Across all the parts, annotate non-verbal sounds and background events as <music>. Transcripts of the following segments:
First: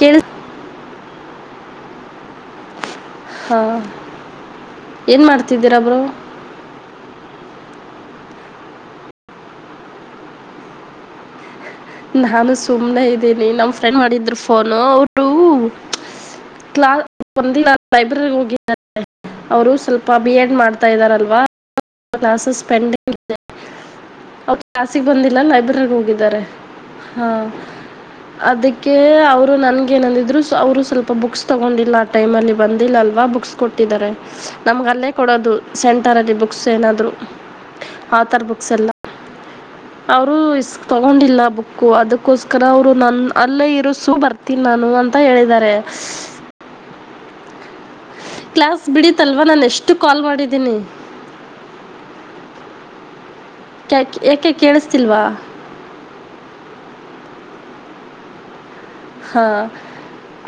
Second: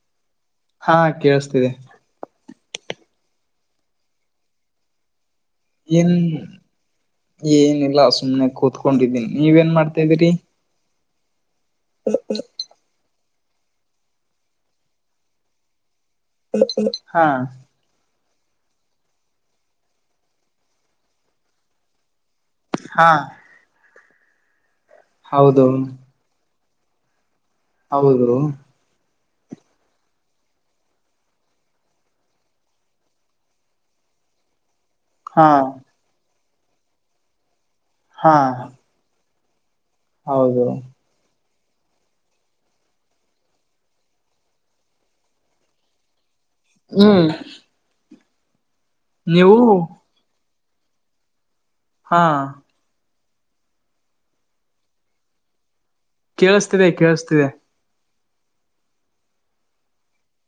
ಕೇಳ. ಹಾ ಕೇೇಳಸ್ತಿದೆ. ಹಾ ಏನ್ ಮಾಡ್ತ. ಏನ್ ಏನ್. ಇಲ್ಲ ಸುಮ್ನೆ ಕೂತ್ಕೊಂಡಿದ್ದೀನಿ ನೀವ ಏನ್ ಮಾಡ್ತಾಿದರಿ. ನಾನು ಸುಮ್ನೆ ಇದ. ್ದೀನಿ ನಮ್ಮ್ ಫ್ರೆಂಡ್ ಮಾಡಿದ್ರು ಫೋನು ಅವರ. ಕ್ಲಾ ಹಾ ಲೈಬ್ರರಿ. ಅವರು ಸ್ವಲ್ಪ ಬಿ ಎಡ್ ಮಾಡ್ತಾ ಇದಾರಲ್ವಾ. ನಾಸಿಸ ಹಾ ಪೆಂಡಂಗ್. ಓಕೆ. ಕ್ಾಸಿಗೆ ಬಂದಿಲ್ಲ ಹೌದು ಲೈಬ್ರರಿರ್. ಹಾ. ಹೌದು ಅದಕ್ಕೆ ಅವರು. ನನ್ಗ ಏನಂದಿದ್ರು ಅವರು ಸ್ವಲ್ಪ ಬುಕ್ಸ್ ತಗೊಂಡಿಲ್ಲ ಆ ಟೈಮ್ ಅಲ್ಲಿ ಬಂದಿಲ್ಲ ಅಲ್ವಾ ಬುಕ್ಸ್ ಕೊಟ್ಟಿದ್ದಾರೆ. ನಮ್ಗೆ ಅಲ್ಲೇ ಹಾ ಕೊಡೋದು ಸೆಂಟರಲ್ಲಿ ಬುಕ್. ಕುಸ್ ಏನಾದ್ೂ. ಹಾ ಆತಾರ್ ಬುಕ್ಸ್ ಎಲ್ಲ. ಅವರು ಇ ಹೌದು ತಗೊಂಡಿಲ್ಲ ಬಕ್. ು ಅದಕ್ಕೋಸ್ಕರ ಅವ್ರು ನನ್ ಅಲ್ಲೇ ಇರುಸು ಬರ್ತೀನಿ ನಾನು ಅಂತ ಹೇಳಿದಿದ್ದಾರೆ. ಹ್ಮ್. ಕ್ಲಸ್. ಬಿಡಡಿಿತಲ್ವಾ ನಾ ನೀವು ಎಷ್ಟು ಕಾಲ್ ಮಾಡಿದ. ಇನ್ನಿ. ಹಾ. ಕ ಏಕೆ ಕೇಳಿಸ್ತಿಲ್ವಾ. ಕೇಳಸ್ತಿದೆ ಕೇಳಸ್ತಿದೆ. ಹಾ.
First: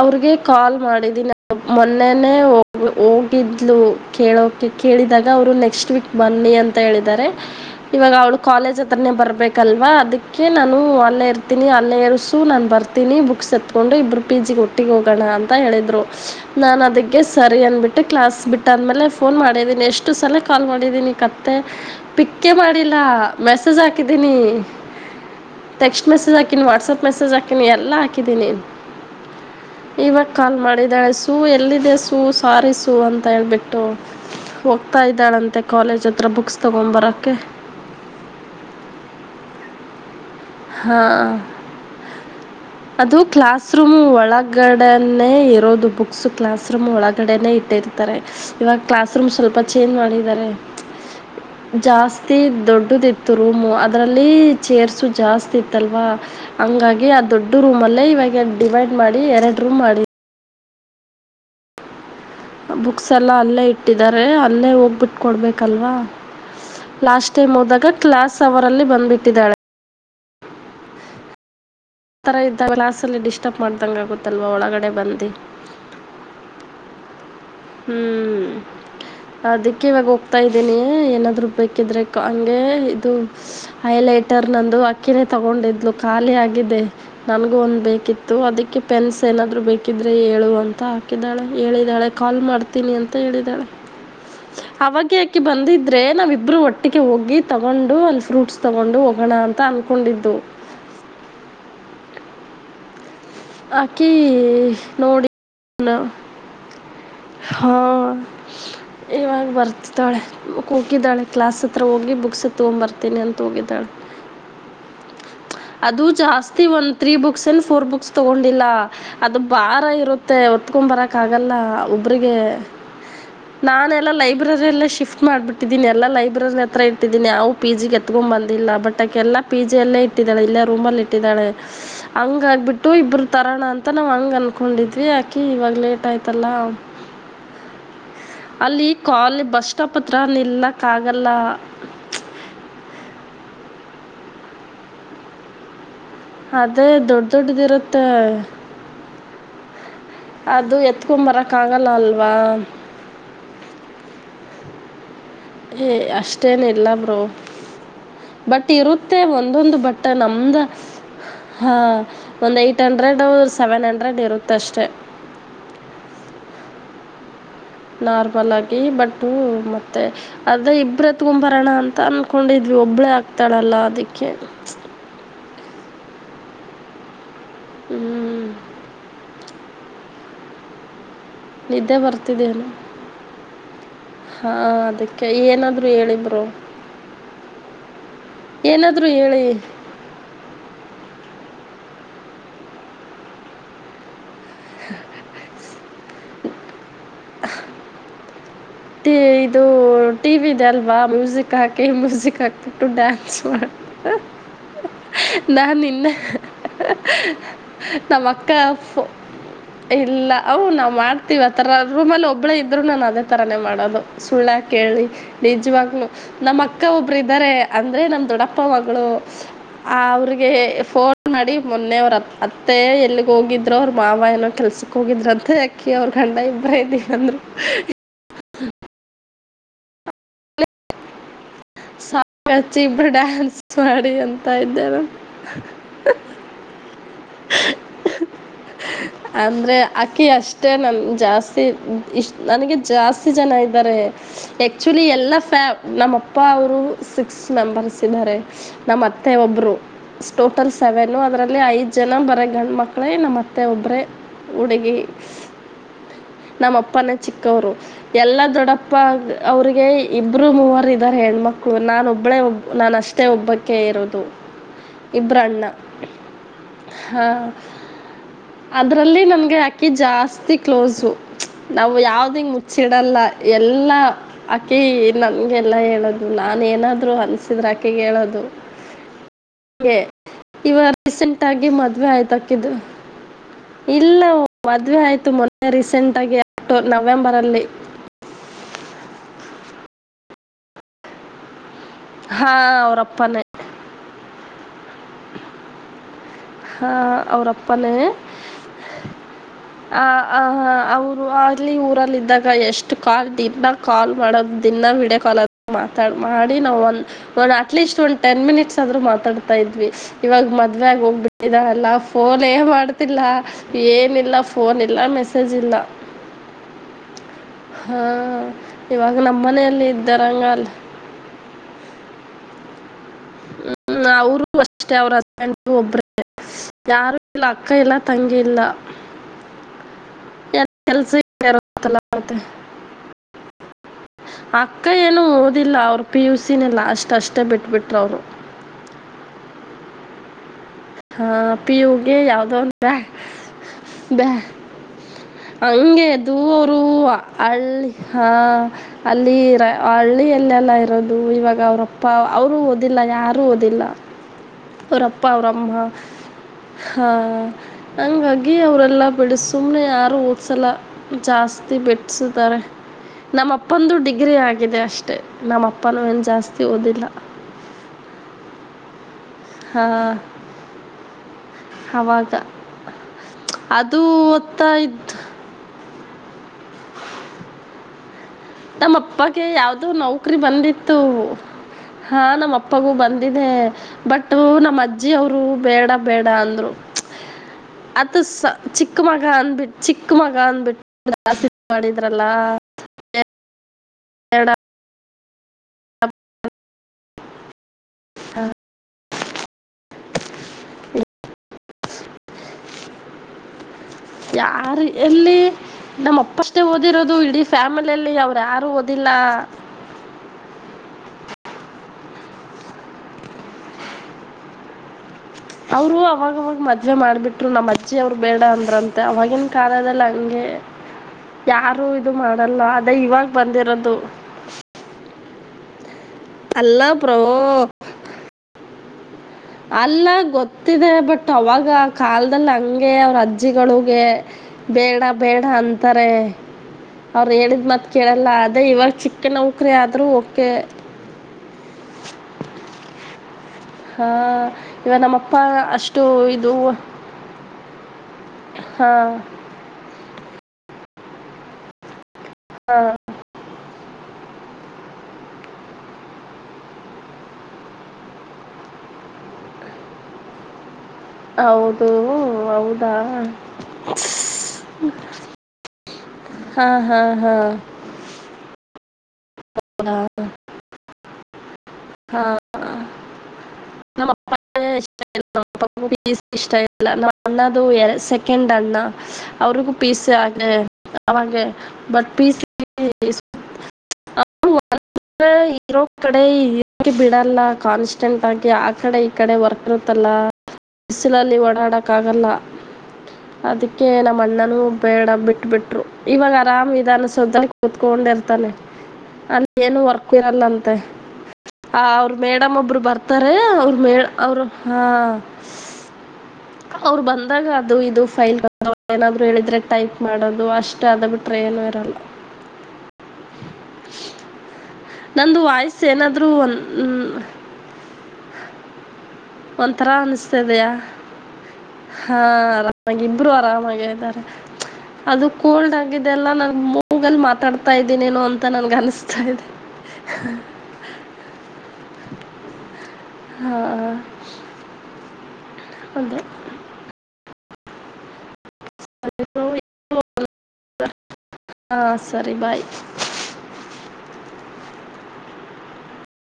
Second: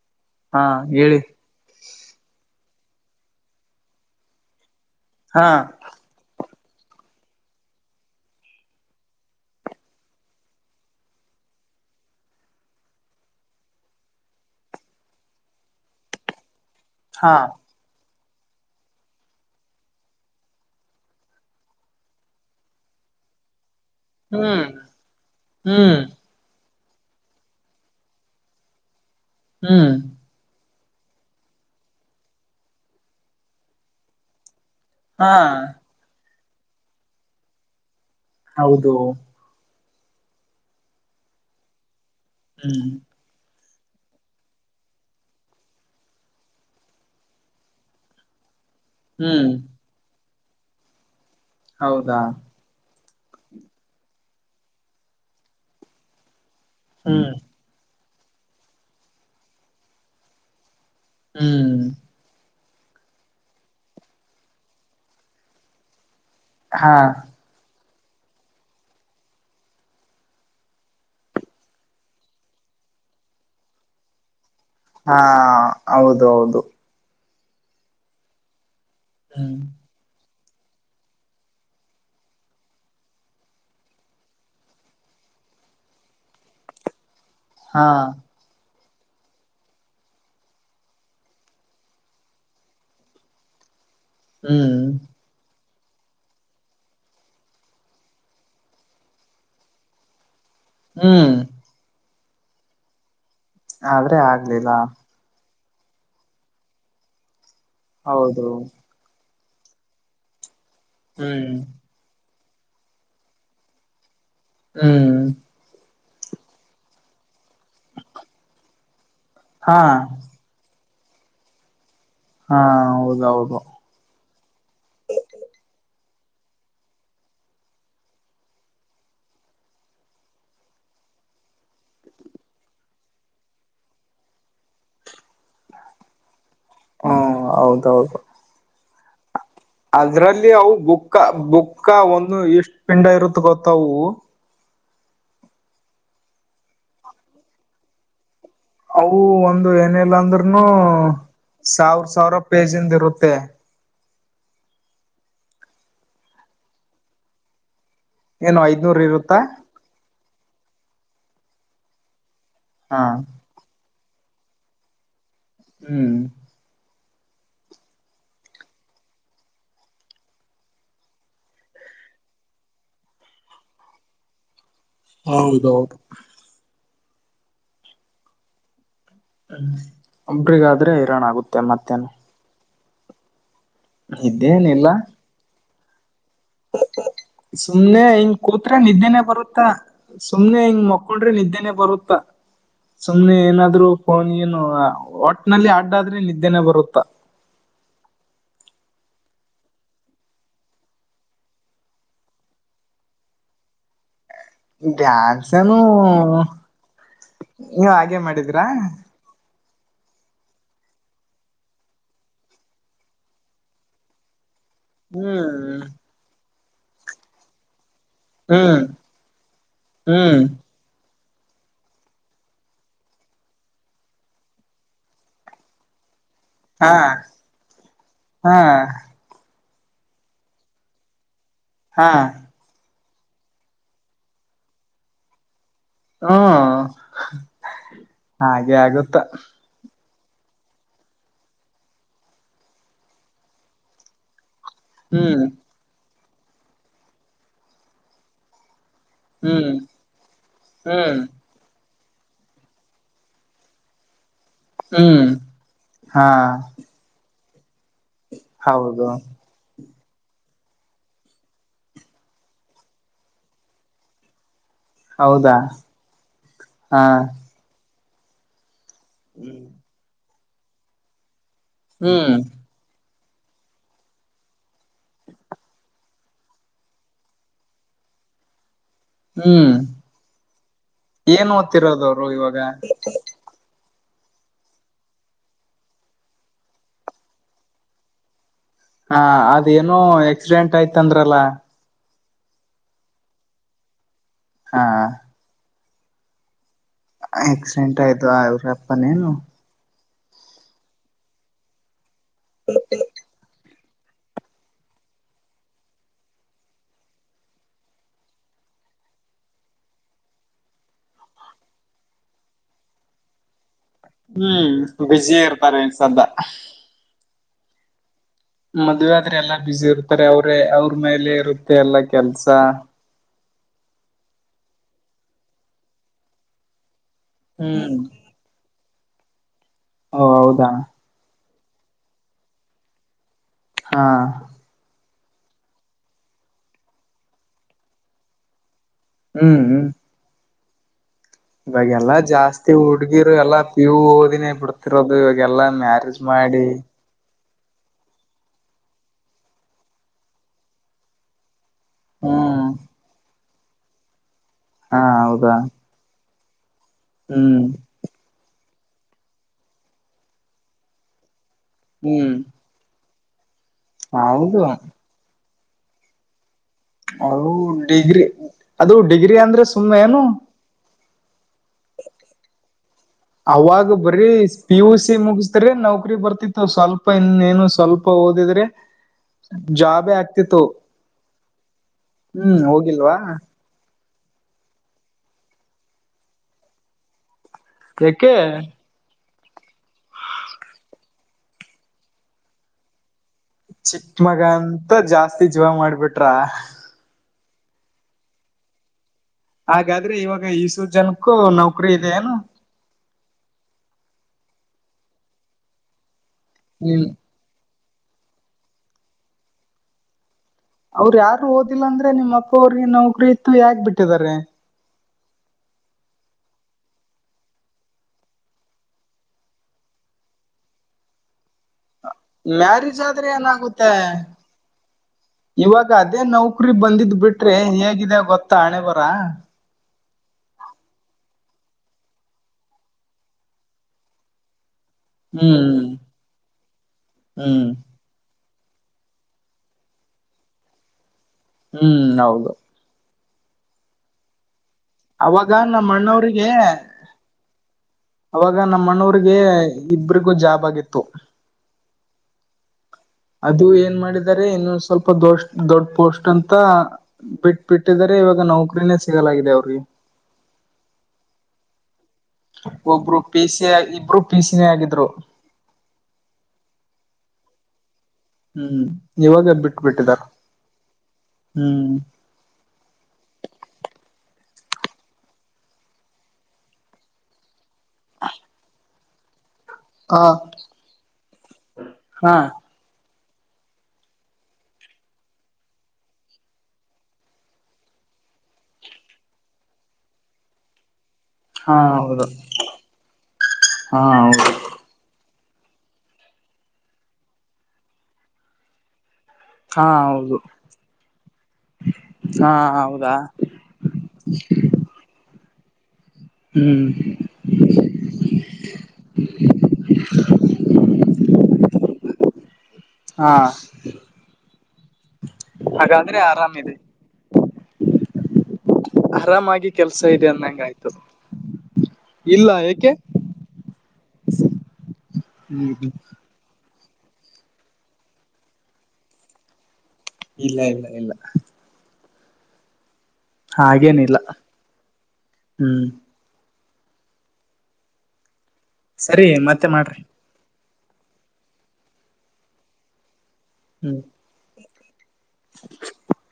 ಅವ್ರಿಗೆ ಹಾ ಕಾಲ್ ಹೇಳಿ ಮಾಡಿದ್ದೀ ನ. ಮೊನ್ನೆೇ ಹ ಹೋಗಿದ್ಲು ಕೇಳೋಕಿ. ಕೇಳಿದಾಗ ಹಾ ಅವ್ರು ನೆಕ್ಸ್ಟ್ ವೀಕ್ ಬನ್ನಿ ಅಂತ. ಹೇಳಿದ್ದಾರೆ ಇವಾಗ ಅವಳು ಕಾಲೇಜ್ ಹತ್ರನೇ ಬರ್ಬೇಕಲ್ವಾ ಅದಕ್ಕೆ ನಾನು ಅಲ್ಲೇ ಇರ್ತೀನಿ ಅಲ್ಲೇ ಇರ್ಸು ನಾನು ಬರ್ತೀನಿ ಬುಕ್. ಸತ್ಕೊಂಡು ಇಬ್ಬರು ಪಿ ಜಿ ಒಟ್ಟಿಗೆ ಹೋಗೋಣ ಅಂತ ಹೇಳಿದ್ರು. ನಾನು ಅದಕ್ಕೆ ಹಾ ಸರಿ ಅನ್ಬಿಟ್ಟು ಕ್ಲಾಸ್ ಬಿಟ್ಟ್ಮೇಲೆ ಫೋನ್ ಮಾಡಿದೀನಿ ಎಷ್ಟು ಸಲ ಕಾಲ್ ಮಾಡಿದೀನಿ ಕತ್ತೆ ಪಿಕ್ಕೇ ಮಾಡಿಲ್ಲೆ ಮೆಸೇಜ್ ಹಾಕಿದೀನಿ ಹ್ಮ್ ಹ್ಮ್ ಟೆಕ್ಸ್ಟ್ ಮೆಸೇಜ್ ಹಾಕನಿ ವಾಟ್ಸಪ್ ಮೆಸೇ್ ಹಾಕಿನಿ ಎಲ್ಲಾಿ ಕಿದ್ದನೇನು ಹ್ಮ್ ಈವಾಗ ಕಲ್ ಮಾಡಳೆ ಸೂ ಎಲ್ಲಿದೆ ಸೂ ಸಾರಿ ಸೂ ಅಂತ ಹೇಳ್ಬಿಟ್ಟು ಹೋಗ್ತಾ ಹಾ ಇದ್ದಾಳಂತೆ ಕಾಲೇಜ್ ಹತ್ರ ಬುಕ್ಸ್ ತಗೊಂಬರಕ್ಕೆ ಹೌದು ಹಾ ಹ್ಮ್ ಅದು ಕ್ಲಾಸ್ ರೂಮ್ ಒಳಗಡನ್ನೇ ಇರೋದು ಬುಕ್ಸ್ ಕ್ಲಾಸ್ ರೂಮ್ ಒಳಗಡೆೇ ಇಟ್ಟಿರ್ತಾರೆ ಇವಾಗ ಕ್ಲಾಸ್ ರೂಮ್ ಹ್ಮ್ ಸ್ವಲ್ಪ ಚೇಂಜ್ ಮಾಡಿದ್ದಾರೆ ಹೌದಾ ಜಾಸ್ತಿ ದೊಡ್ಡದಿತ್ತು ರೂಮು ಅದರಲ್ಲಿ ಚೇರ್ಸ್ ಜಾಸ್ತಿ ಇತ್ತಲ್ವಾ ಹಂಗಾಗಿ ಆ ಹ್ಮ್ ದೊಡ್ಡ ರೂಮ ಅಲ್ಲೇ ಇವವಾಗಿ ಡಿವೈಡ್ ಮಾಡಿ ಎರಡು ರೂಮ್ ಮಾಡಿ ಹ್ಮ್ ಬುಕ್ಸ್ ಎಲ್ಲಾ ಅಲ್ಲೇ ಇಟ್ಟಿದ್ದಾರೆ ಅಲ್ಲೇ ಹೋಗ್ಬಿಟ್ಟ ಕೊಡ್ಬೇಕಲ್ವಾ ಹಾ ಲಾಸ್ಟ್ ಮದಾಗ ಕ್ಲಾಸ್ ಅವರಲ್ಲಿ ಬಂದ್ಬಿಟ್ಟಿದ್ದಾಳೆ ಆ ತರ ಇದ್ದಾಗ್ಾಾಸಲ್ಲಿ ಡಿಸ್ಟರ್ಬ್ ಮಾಡ್ದಂಗ ಆಗುತ್ತಲ್ವಾ ಒಳಗ್ ಹಾ ಹೌದು ಹೌದು ಹ್ಮ್ ಹ್ಮ್ ಅದಕ್ಕೆ ಹತಾ ಇದ್ದೀನಿ ಏನಾದ್ೂ ಬೇಕಿದ್ರೆ ಹಂಗೆ ಇದು ಹೈಲೈಟರ್ ನಂದು ಅಕ್ಕಿಿನ ತಗೊಂಡಿದ್ಲು ಖಾಲಿ ಆಗಿದೆ ನನ್ಗೂ ಒಂದ್ ಹಾ ಬೇಕಿತ್ತು ಅದಕ್ಕೆ ಪೆನ್ಸ್ ಏನಾದ್ರು ಬೇಕಿದ್ರೆ ಹೇಳು ಅಂತ ಹಾಕಿದಾಳೆ ಹೇಳಿದಾಳೆ ಕಾಲ್ ಮಾಡ್ತೀನಿ ಅಂತ ಹೇಳಿದಾಳೆ ಹ್ಮ್ ಅವಾಗ ಯಾಕೆ ಬಂದಿದ್ದು ಅ್ರೆ ನಾಾವಿಬ್ಬರು ಒಟ್ಟಿಗೆ ಹೋಗಿ ತಗೊಂಡು ಒಂದು ಫ್ರೂಟ್ಸ್ ತಗೊಂಡು ಹೋಗೋಣ ಅಂತ ಅಂದ್ಕೊಂಡಿದ್ದವು ಹ್ಮ್ ಆಕಿ ಆದ್ರೆ ಆಗ್ಲಿಲ್ಲ ನೋಡಿ ಹಲ <inaudible> ಹಾ ಹೌದು ಇವಗ್ ಬರ್ತಿದಾಳೆ ಹೋಗಿದ್ದಾಳೆ ಹ್ಮ್ ಕ್ಲಾಸ್ ಹತ್ರ ಹೋಗಿ ಬುಕ್ಸ್ ತೋಮ್ಬರ್ತೀನಿ ಅಂತ ಹೋಗಿದ್ದಾಳೆ <inaudible> ಅದು ಜಾಸ್ತಿ ಒಂದ್ ತ್ರೀ ಬುಕ್ಸ್ ಏನ್ ಫೋರ್ ಬುಕ್ಸ್ ತಗೊಂಡಿಲ್ಲ ಅದು ಹಾ ಬಾರ ಇರುತ್ತೆ ಒತ್ಕೊ ಬರ ಕ್ಕ ಆಗಲ್ಲ ಒಬ್ಬರಿಗೆ ಹಾ ಹೌದೌದು ನಾನೆಲ್ಲ ಲೈಫ ಲೈಬ್ರರಿಯಲ್ಲ ಶಿಫ್ಟ್ ಮಾಡ್ಬಿಟ್ಟಿದ್ದೀನಿ ಎಲ್ಲ ಲೈಬ್ರರಿ ಹತ್ರ ಇಟ್ಟಿದ್ದೀನಿ ಯಾವ್ ಪಿಜಿಗೆ ಎತ್ಕೊಂಡ್ ಬಂದಿಲ್ಲ ಬಟ್ ಆಕಿ ಎಲ್ಲ ಪಿ ಜಿ ಎಲ್ಲೇ ಇ ಇಟ್ಟಿದ್ದಾಳೆ ಇಲ್ಲೇ ರೂಮಲ್ಲಿ ಇಟ್ಟಿದ್ದಾಳೆ ಹಂಗ ಆಗ್ಬಿಟ್ಟು ಇಬ್ಬರು ತರೋಣ ಅಂತ ನಾವು ಹಂಗ ಅನ್ಕೊಂಡಿದ್ವಿ ಆಕಿ ಇವಾಗ ಲೇಟ್ ಆಯ್ತಲ್ಲ ಹ್ಮ ಹೌದೌದು ಲ್ಲಿ ಕಾಲ್ ಅದ್ರಲ್ಲಿ ಅವು ಬುಕ್ಕ ಬುಕ್ಕ ಒಂದು ಎಷ್ಟ ಪಿಂಡ ಇರುತ್ತ ಗೊತ್ತವು ಅದೇ ದೊಡ್ಡ ದೊಡ್ಡದ ಇರುತ್ತೆ ಅವು ಒಂದು ಏನೇ ಇಲ್ಲಂದ್ನು ಅದು ಎತ್ಕೊಂಬರಕ್ಕಾಗಲ್ಲ ಸಾವಿರ ಅಲ್ವಾ ಸಾವಿರ ಪೇಜಿಂದ ಇರುತ್ತೆ ಏ ಅಷ್ಟೇನ ಇಲ್ಲ ಬ್ರೋ ಏನು ಬಟ್ ಐದ್ನೂರ್ ಇರುತ್ತೆ ಇರುತ್ತಾ ಒಂದೊಂದು ಬಟ್ಟೆ ನಮ್ದ ಹಾ ಒಂದು ಏಟ್ ಹಾ ಹಂಡ್ರೆಡ್ ಸವೆನ್ ಹಂಡ್ರೆಡ್ ಅರಡಿ ಇರುತ್ತಷ್ಟೆ ಹ್ಮ್ ನಾರ್ಮಲ್ ಆಗಿ ಬಟ್ ಮತ್ತೆ ಅದೇ ಇಬ್ರ ತಕೊಂಬರೋಣ ಅಂತ ಅನ್ಕೊಂಡಿದ್ವಿ ಒಬ್ಬಳೇ ಆಗ್ತಾಳಲ್ಲ ಅದಕ್ಕೆ ಹೌದೌದು ಹ್ಮ್ ಒಬ್ರಗಾದ್ರೆ ನಿದ್ದೆ ಬರ್ತಿದೆೇನು ಹಾ ಇದೇನಿಲ್ಲ ಅದಕ್ಕೆ ಏನಾದ್ರು ಎಳಿಂಬ ಸುಮ್ನೆ ಹಿಂಗ ಕೂತ್ ಏನಾದರೂ ನಿದ್ದೆನೆೇ ಹೇಳಿ ಬರುತ್ತಾ ಸುಮ್ನೆ ಹಿಂಗ್ ಮಕ್ಕೊಂಡ್ರೆ ನಿದ್ದೆನೆ ಬ ಬರುತ್ತಾ ಸುಮ್ನೆ ಏನಾದ್ರು ಫೋನ್ ಏ ಒಟ್ಟಿನಲ್ಲಿ ಆ ಅಡ್ಡಾದ್ರೆ ನಿದ್ದೆನ ಬರುತ್ತಾ ಇದು ಟಿ ವಿದ ಅಲ್ವಾ ಮ್ಯೂಸಿಕ್ ಹಾಕಿ ಮ್ಯೂಸಿಕ್ ಹಾಕ್ಬಿಟ್ಟು ಡ್ಯಾನ್ಸ್ ಮಾಡು ಡ್ಯಾನ್ಸನೂ ನೀವು ಹಾಗೆ ನಮ್ಮ ಅಕ್ಕ ಮಾಡಿದ್ರಾ ಫೋ ಇಲ್ಲ ಹ ನಾವು ಮಾಡ್ತೀವಿ ಆತರ ರೂಮ್ ಅಲ್ಲಿ ಒಬ್ಳೆ ಇದ್ರು ನಾನು ಅದೇ ತರಾನೇ ಮಾಡೋದು ಸುಳ್ ಯಾಕ್ ಕೇಳಿ ಹ್ಮ್ ನಿಜವಾಗ್ಲು ನಮ್ಮ ಅಕ್ ಅಕ್ಕ ಒಬ್ರು ಇದಾರೆ ಅಂ <unintelligible> ನಮ್ ದೊಡ್ಡಪ್ಪ ಹ್ಮ್ ಮಗಳು ಹ್ಮ್ ಅವಿಗೆ ಫೋನ್ ಮಾಡಿ ಮೊನ್ನೆ ಅವ್ರರು ಅತ್ತೆ ಎಲ್ಲಿಗ್ ಹೋಗಿದ್ರು ಅವ್ರ ಮಾವ ಏನೋ ಕೆಲ್ಸಕ್ ಹೋಗಿದ್ರು ಅಂತ ಅಕಿ ಅವ್ರರ್ ಹಾ ಗಂಡ <unintelligible> ಹಾ. ಹಾ <unintelligible> ಡ್ಯಾನ್ಸ್ ಮಾಡಿ ಅಂತ ಇದ್ದೇವೆ. ಹ್ಮ ಹಾಗೆ ಆಗುತ್ತ. ಅಕ್ಕಿ ಅಷ್ಟೇ ನನ್ ಜಾಸ್ತಿ ಇಷ್ಟ ನನಗೆ ಜಾಸ್ತಿ ಜನ ಇದ್ದಾರೆ. ಆಕ್ಚುಲಿ ಎಲ್ಲ ಹ್ಮ್ ಸಿ ನಮ್ಮಪ್ಪ ಅವರು ಸಿಕ್ಸ್ ಮೆಂಬರ್ಸ್ ಇದ್ದಾರೆ. ನಮ್ಮ ಅತ್ತೆ ಹ್ಮ್ ಒಬ್ಬರು ಟೋಟಲ್ ಸೇವೆನು ಹ್ಮ್ ಅದರಲ್ಲಿ ಐದು. ಜನ ಬರ ಗಂಡು ಮಕ್ಕಳೇ ನಮ್ಮತ್ತೆ ಒಬ್ಬರೇ. ಹಡುಗಿ ಹ್ಮ್ ಹಾ ನಮ್ ಅಪ್ಪಾನೆ ಚಿ. ಕವ್ರು. ಎಲ್ಲ ದೊಡ್ಡಪ್ಪ ಹೌದು ಅವ್ರಿಗೆ. ಇಬ್ರು ಮೂವರು ಇದ್ದಾರೆ ಹೆಣ್ಮಕ್ಳು ನಾನು ಒಬ್ಬಳೇ ಒಬ್ಬ ನಾನು ಅಷ್ಟೇ ಒಬ್ಬಕ್ಕೆ ಇರೋದು. ಹೌದಾ ಇಬ್ಬ್ರಣ್ಣ ಹಾ. ಅದರಲ್ಲಿ ನಮ್ಗೆ ಅಕ್ಕಿ ಜಾಸ್. ಅತಿ ಕ್ಲೋಸು. ನಾವು ಹ್ಮ್ ಯಾವುದಿಂಗ್ ಮುಚ್ಚಿಡಲ್ಲ. ಯಲ್ಲ. ಅಕೀ ನನ್ಗೆಲ್ಲಾ ಹೇಳೋದು ನಾನ ಏನಾದ್ರು ಅನ್ಸಿದ್ರ ಆಕಿಗೆ ಹೇಳೋದು. ಹ್ಮ್ ಇವ ರೀಸೆಂಟ್ ಏನ್ ಆಗಿ ಮದುವೆ ಓದ್ತಿರೋದವ್ರು ಇವಾಗ ಆಯ್ತಕ್ಕಿದು. ಇಲ್ಲ ಮದುವೆ ಆಯಿತು ಮೊನ್ನೆ ರೀಸೆಂಟಾಗಿ ಅಕ್ಟೋ ನವೆಂಬರಲ್ಲಿ. ಹಾ ಅದೇನೋ ಆಕ್ಸಿಡೆಂಟ್ ಆಯ್ತಂದ್ರಲ್ಲ. ಹಾ ಅವರ್ಪ್ಪಾನೆ. ಹಾ. ಹಾಂ ಅವರಪ್ಪನೇ ಆಕ್ಸಿಡೆಂಟ್ ಆಯ್ತು ಅವ್ರಪ್ಪನೇನು. ಆ ಆ ಅವರು ಅಲ್ಲಿ ಊರಲ್ಲಿ. ಇದಾಗ ಎಷ್ಟು <unintelligible> ಕಾಲ್ ಮಾಡೋದು ದಿನ ವೀಡಿಯೋ ಕಾಲ್ ಮಾತಾ ಮಾಡಿ ನಾವು ಒಂದ ಅಟ್ಲೀಸ್ಟ್ ಒ ಟೆನ್ ಮಿನಿಟ್ಸ್ ಆದ್ರೂ ಮಾತಾಡ್ತಾ ಇದ್ವಿ ಇವಾಗ ಮದುವೆ ಆಗ ಹೋಗ್ಬಿಟ್. ಇದಲ್ಲ ಫೋನೆ ಮಾಡ್ತಿಲ್ಲ. ಏನಿಲ್ಲ ಹ್ಮ್ ಫೋನ ಇಲ್ಲ ಬಿಜಿ ಮೆಸೇಜ್ ಇಲ್ಲ. ಇರ್ತಾರೆ ಈಗ ಸದ್ದ ಹಾ. ಮದ್ವೆ ಆದ್ರೆ ಎಲ್ಲಾ ಬುಸಿ ಇರ್ತಾರೆ ಅವ್ರೆ ಅಲ್ಲ ಅವ್ರ್ ಮೇಲೆ ಇರುತ್ತೆ ಎಲ್ಲಾ ಕೆಲ್ಸ. ಹ್ಮ್ ಅವರು ಅಷ್ಟೇ ಅವ್ರ್ ಹಸ್ಬೆಂಡು ಒಬ್ರೇ. ಯಾರು ಇಲ್ಲ ಅಕ್ಕ ಇಲ್ಲ ಹ್ಮ್ ತಂಗಿ ಇಲ್ಲ. ಓ ಎಲ್ಲ ಹೌದಾ <unintelligible> ಹಾ ಅಕ್ಕ ನು ಓದಿಲ್ಲ ಅವರು ಪಿ ಯು ಸಿ ನೇ ಲಾಸ್ಟ್ ಅಷ್ಟೇ ಬಿಟ್ಬಿಟ್ರು ಅವರು ಹ್ಮ್ ಹ್ಮ್ ಪಿ ಇವಾಗೆಲ್ಲಾ ಯುಗೆ ಯಾವುದೋ ಜಾಸ್ತಿ ಒಂದು ಬ್ಯಾ ಹುಡ್ಗಿರು ಎಲ್ಲಾ ಪಿ ಯು ಬ್ಯಾ ಓದಿನೇ ಬಿಡ್ತಿರೋದು ಇವಾಗೆಲ್ಲಾ ಹಂಗೆ ಮ್ಯಾರೇಜ್ ಎದ್ದು ಮಾಡಿ ಅವರು ಹಳ್ಳಿ ಹಾ ಅಲ್ಲಿ ಹಳ್ಳಿಯಲ್ಲೆಲ್ಲ ಇರೋದು ಇವಾಗ ಅವ್ರ್ ಅಪ್ಪ ಪ ಅವರು ಹ್ಮ್ ಓದಿಲ್ಲ ಯಾರ್ ಟ್ರು ಓದಿಲ್ಲ ಹಾ ಅವ್ರ್ ಅಪ್ಪ ಅವ್ರ್ ಹೌದಾ ಅಮ್ <inaudible> ಹಾ ಹ್ಮ್ ಹಂಗಾಗಿ ಅವ್ರ ಎಲ್ಲ ಬಿಡ್ ಸುಮ್ನೆ ಯಾರು ಓದ್ಸಲ್ಲ ಜಾಸ್ತಿ ಹ್ಮ್ ಬೆಟ್ಸುತ್ತಾರೆ ನಮ್ಮಪ್ಪ್ ಪ್ಪಂದು ಡಿಗ್ರಿ ಹೌದು ಆಗಿದೆ ಅಷ್ಟೇ ನಮ್ಮ ಅಪ್ಪನೂ ಏನ್ ಜಾಸ್ತಿ ಓದಿಲ್ಲ ಅದು ಡಿಗ್ರಿ ಅದು ಡಿಗ್ರಿ ಅಂದ್ರೆ ಸುಮ್ಮನೆ ಹಾಂ ಏನು ಆವಾಗ ಅವಾಗ ಅದು ಬರಿ ಓದ್ತಾ ಪಿ ಯು ಸಿ ಇದ್ದು ಮುಗ್ಸ್ದ್ರೆ ನಾವ ಬರ್ತಿತ್ತು ಸ್ವಲ್ಪ ಇನ್ನ ಏನು ಸ್ವಲ್ಪ ಓದಿದ್ರೆ ನಮ್ಮಪ್ಪಗೆ ಯಾವ್ದೋ ಜಾಬೇ ನೌಕರಿ ಆಗ್ತಿತ್ತು ಬಂದಿತ್ತು ಹಾ ನಮ್ಮ ಹ್ಮ್ ಅಪ್ಪಗೂ ಹೋಗಿಲ್ವಾ ಬಂದಿದೆ ಬಟ್ ನಮ್ಮಜ್ಜಿ ಅವರು ಬೇಡ ಬೇಡ ಅಂದರು ಅದು ಯಾಕೆ ಸ ಚಿಕ್ಕ ಮ ಮಗ ಅಂದ್ಬಿಟ್ಟು ಚಿಕ್ಕ ಮಗ ಅಂದ್ಬಿಟ್ಟು <unintelligible> ಮಾಡಿದ್ರಲ್ಲ ಚಿಕ್ಕಮಗ ಬೇಡ ಅಂತ ಜಾಸ್ ಜಾಸ್ತಿ ಜೀವ ಮಾಡ್ಬಿಟ್ರ ಹಾ ಹಾಗಾದ್ರೆ ಇವಾಗ ಈಸು ಜನಕ್ಕೂ ನೌಕರಿ ಇದೆ ಏನು ಯಾರ ಎಲ್ಲಿ ನಮ್ಮಪ್ಪ ಷ್ಟ ಹ್ಮ್ ಓದಿರೋದು ಇಡೀಫ್ಯಾಮಿಲಿ ಲ್ಲಿ ಅವ್ರೆ ಯಾರೂ ಓದಿಲ್ಲ ಅವ್ರ ಯಾರು ಓದಿಲ್ಲ ಅಂದ್ರೆ ನಿಮ್ಮ ಅಪ್ಪ ಅವ್ರಿಗೆ ನೌಕರಿ ಇತ್ತು ಯಾಕ ಬಿಟ್ಟಿದಿದ್ದಾರೆ ಅವರು ಅವಾಗವಾಗ ಮದ್ವೆ ಮಾಡ್ಬಿಟ್ರು ನಮ್ಮ ಅಜ್ಜಿ ಅವ್ರು ಬೇಡ ಅಂದ್ರಂತೆ ಅವವಾಗಿನ ಕಾಲದಲ್ಲಿ ಹಂಗೆ ಯಾರು ದು ಮಾಡಲ್ಲ ಅದೇ ಮ್ಯಾರೇಜ್ ಇವಾಗ ಆದ್ರೆ ಏನಾಗುತ್ತೆ ಬಂದಿರೋದು ಇವಾಗ ಈ ಅದೇ ನೌಕರಿ ಅಲ್ಲ ಬಂದಿದ್ ಬ್ರೋ ಬಿಟ್ರೆ ಹೇಗಿದೆ ಗೊತ್ತಾ ಹಣೆ ಬತ್ತ ಆ ಅಲ್ಲ ಗೊತ್ತಿದೆ ಬಟ್ ಅವಾಗ ಕಾಲದಲ್ಲಿ ಹಂಗೆ ಅವ್ರ ಅಜ್ಜಿಗಳಗೆ ಬೇಡ ಬೇಡ ಹ್ಮ್ ಅಂತಾರೆ ಅವ್ರು ಹೇಳಿದ ಹ್ಮ್ ಮತ್ತುು ಕೇಳಲ್ಲ ಅದು ಅದೇ ಇವಾಗ ಚಿಕ್ಕ ನೌಕರಿ ಆದ್ರೂ ಕೆ ಹ್ಮ್ ಹೌದು ಹಾ ಇವ ನಮ್ಮಪ್ಪ ಅವಾಗ ನಮ್ಮ ಅಷ್ಟು ಅಣ್ಣವ್ರಿಗೆ ಇದು ಅವಾಗ ನಮ್ಮ ಹಾಂ ಅಣವ್ರಿಗೆ ಇಬ್ರಿಗೂ ಜಾಬ್ ಆಗಿತ್ತು ಹಾ ಅದು ಏನ್ ಮಾಡಿದಿದ್ದಾರೆ ಇನ್ನೊ ಸ್ವಲ್ಪ ದೊಷ್ಟ ದೊಡ್ ಪೋಸ್ಟ್ ಅಂತ ಬಿಟ್ ಬಿಿಟ್ಟಿದಿದ್ದಾರೆ ಇವಾಗ ನೌಕ್ರಿನೇ ಸಿಗಲಾಗಿದೆ ಅವಿಗೆ ಹೌದು ಓ ಹೌದಾ ಪಿ ಸಿ ಇಬ್ರು ಪಿ ಸಿನೇ ಆಗಿದ್ರು ಹಾ ಹಾ ಹಾ ಹ ಹ್ಮ್ ಇವಾಗ ಬಿಟ್ಟ ಬಿಿಟ್ಟಿದಾರ ಹಾ ನಮಸ್ ಇಷ್ಟ ಇಲ್ಲ ನಮ್ಮ ಅಣ್ಣದು ಎ ಸೆಕೆಂಡ್ ಅಣ್ಣ ಅವರುಗ ಪೀಸ ಹ ಆಗ ಅವಂಗ ಬಟ್ ಹಾ ಪೀಸ್ ಇರೋ ಕಡೆ ಬಿಡಲ್ಲ ಕಾನ್ಸ್ಟೆಂಟ್ ಆಗಿ ಆ ಕಡೆ ಈ ಕಡೆ ವರ್ಕ್ತ್ತಲ್ಲ ಬಸ್ಸಲಲ್ಲಿ ಹಾ ಓಡಾಡೋಕ್ಕಾಗಲ್ಲ ಹೌದು ಅದಕ್ಕೆ ಹಾ ನಮ್ಮ ಹೌದು ಅಣ್ಣನೂ ಬೇಡ ಬಿಟ್ಟ ಬಿಟ್ ಬಿಟ್ರು ಇವಾಗ ಆರಾಮ್ ಇದಾನ ಸ್ವಂತಲ್ ಕುೂತ್ಕೊಂಡಿರ್ತಾನೆ ಅಲ್ಲಿ ಏನು ಹಾ ವರ್ಕ್ ಹೌದು ಇರಲ್ಲಂತೆ ಹ ಅವ್ರ ಹಾ ಮೇಡಮ್ ಒಬ್ರು ಹೌದಾ ಬರ್ತಾರೆ ಅವ್ರ ಮ ಅವರು ಹಾ <inaudible> ಹ್ಮ್ ಅವರು ಬಂದಾಗ ಅದು ಇದು ಫೈಲ್ ಏನಾದ್ರು ಹೇಳಿದ್ರೆ ಟೈಪ್ ಮಾಡೋದು ಅಷ್ಟ ಅದ ಬಿಟ್ರ ಏನುರಲ್ಲ ಹಾ ನಂದು ವಾಯಸ್ಸ ಏನಾದ್ ಹಾಗಾದ್ರೆ ಅದು ಒಂದ ಆರಾಮಿದೆ <unintelligible> ಆರಾಮಾಗಿ ಒಂಥರಾ ಕೆಲ್ಸ ಇದೆ ಅನ್ಸ್ತ ಅಂದಂಗ ಇದಯ ಆಯ್ತು ಹಾ ಇಲ್ಲ ಏಕೆ ಆರಾಮಾಗಿ ಇಬರು ಆರಾಮಾಗ ಇದಾರೆ ಅದು ಹ್ಮ್ ಕೋಲ್ಡ್ ಹ್ಮ್ ಆಗಿದೆಲ್ಲ ನನ ಗೂಗಲ್ ಮಾತಾಡ್ತಾ ಇದ್ದೀನೇನೋ ಅಂತ ನನ್ಗ ಅನಿಸ್ತಾ ಇದೆ ಇಲ್ಲ ಇಲ್ಲ ಇಲ್ಲ ಹಾ ಹಾಗೇನಿಲ್ಲ ಹ್ಮ್ ಒಂದೇ ಸರಿ ಮತ್ತೆ ಮಾಡ್ರಿ ಹಾ ಸರಿ ಬಾಯ್ ಹ್ಮ್ <unintelligible>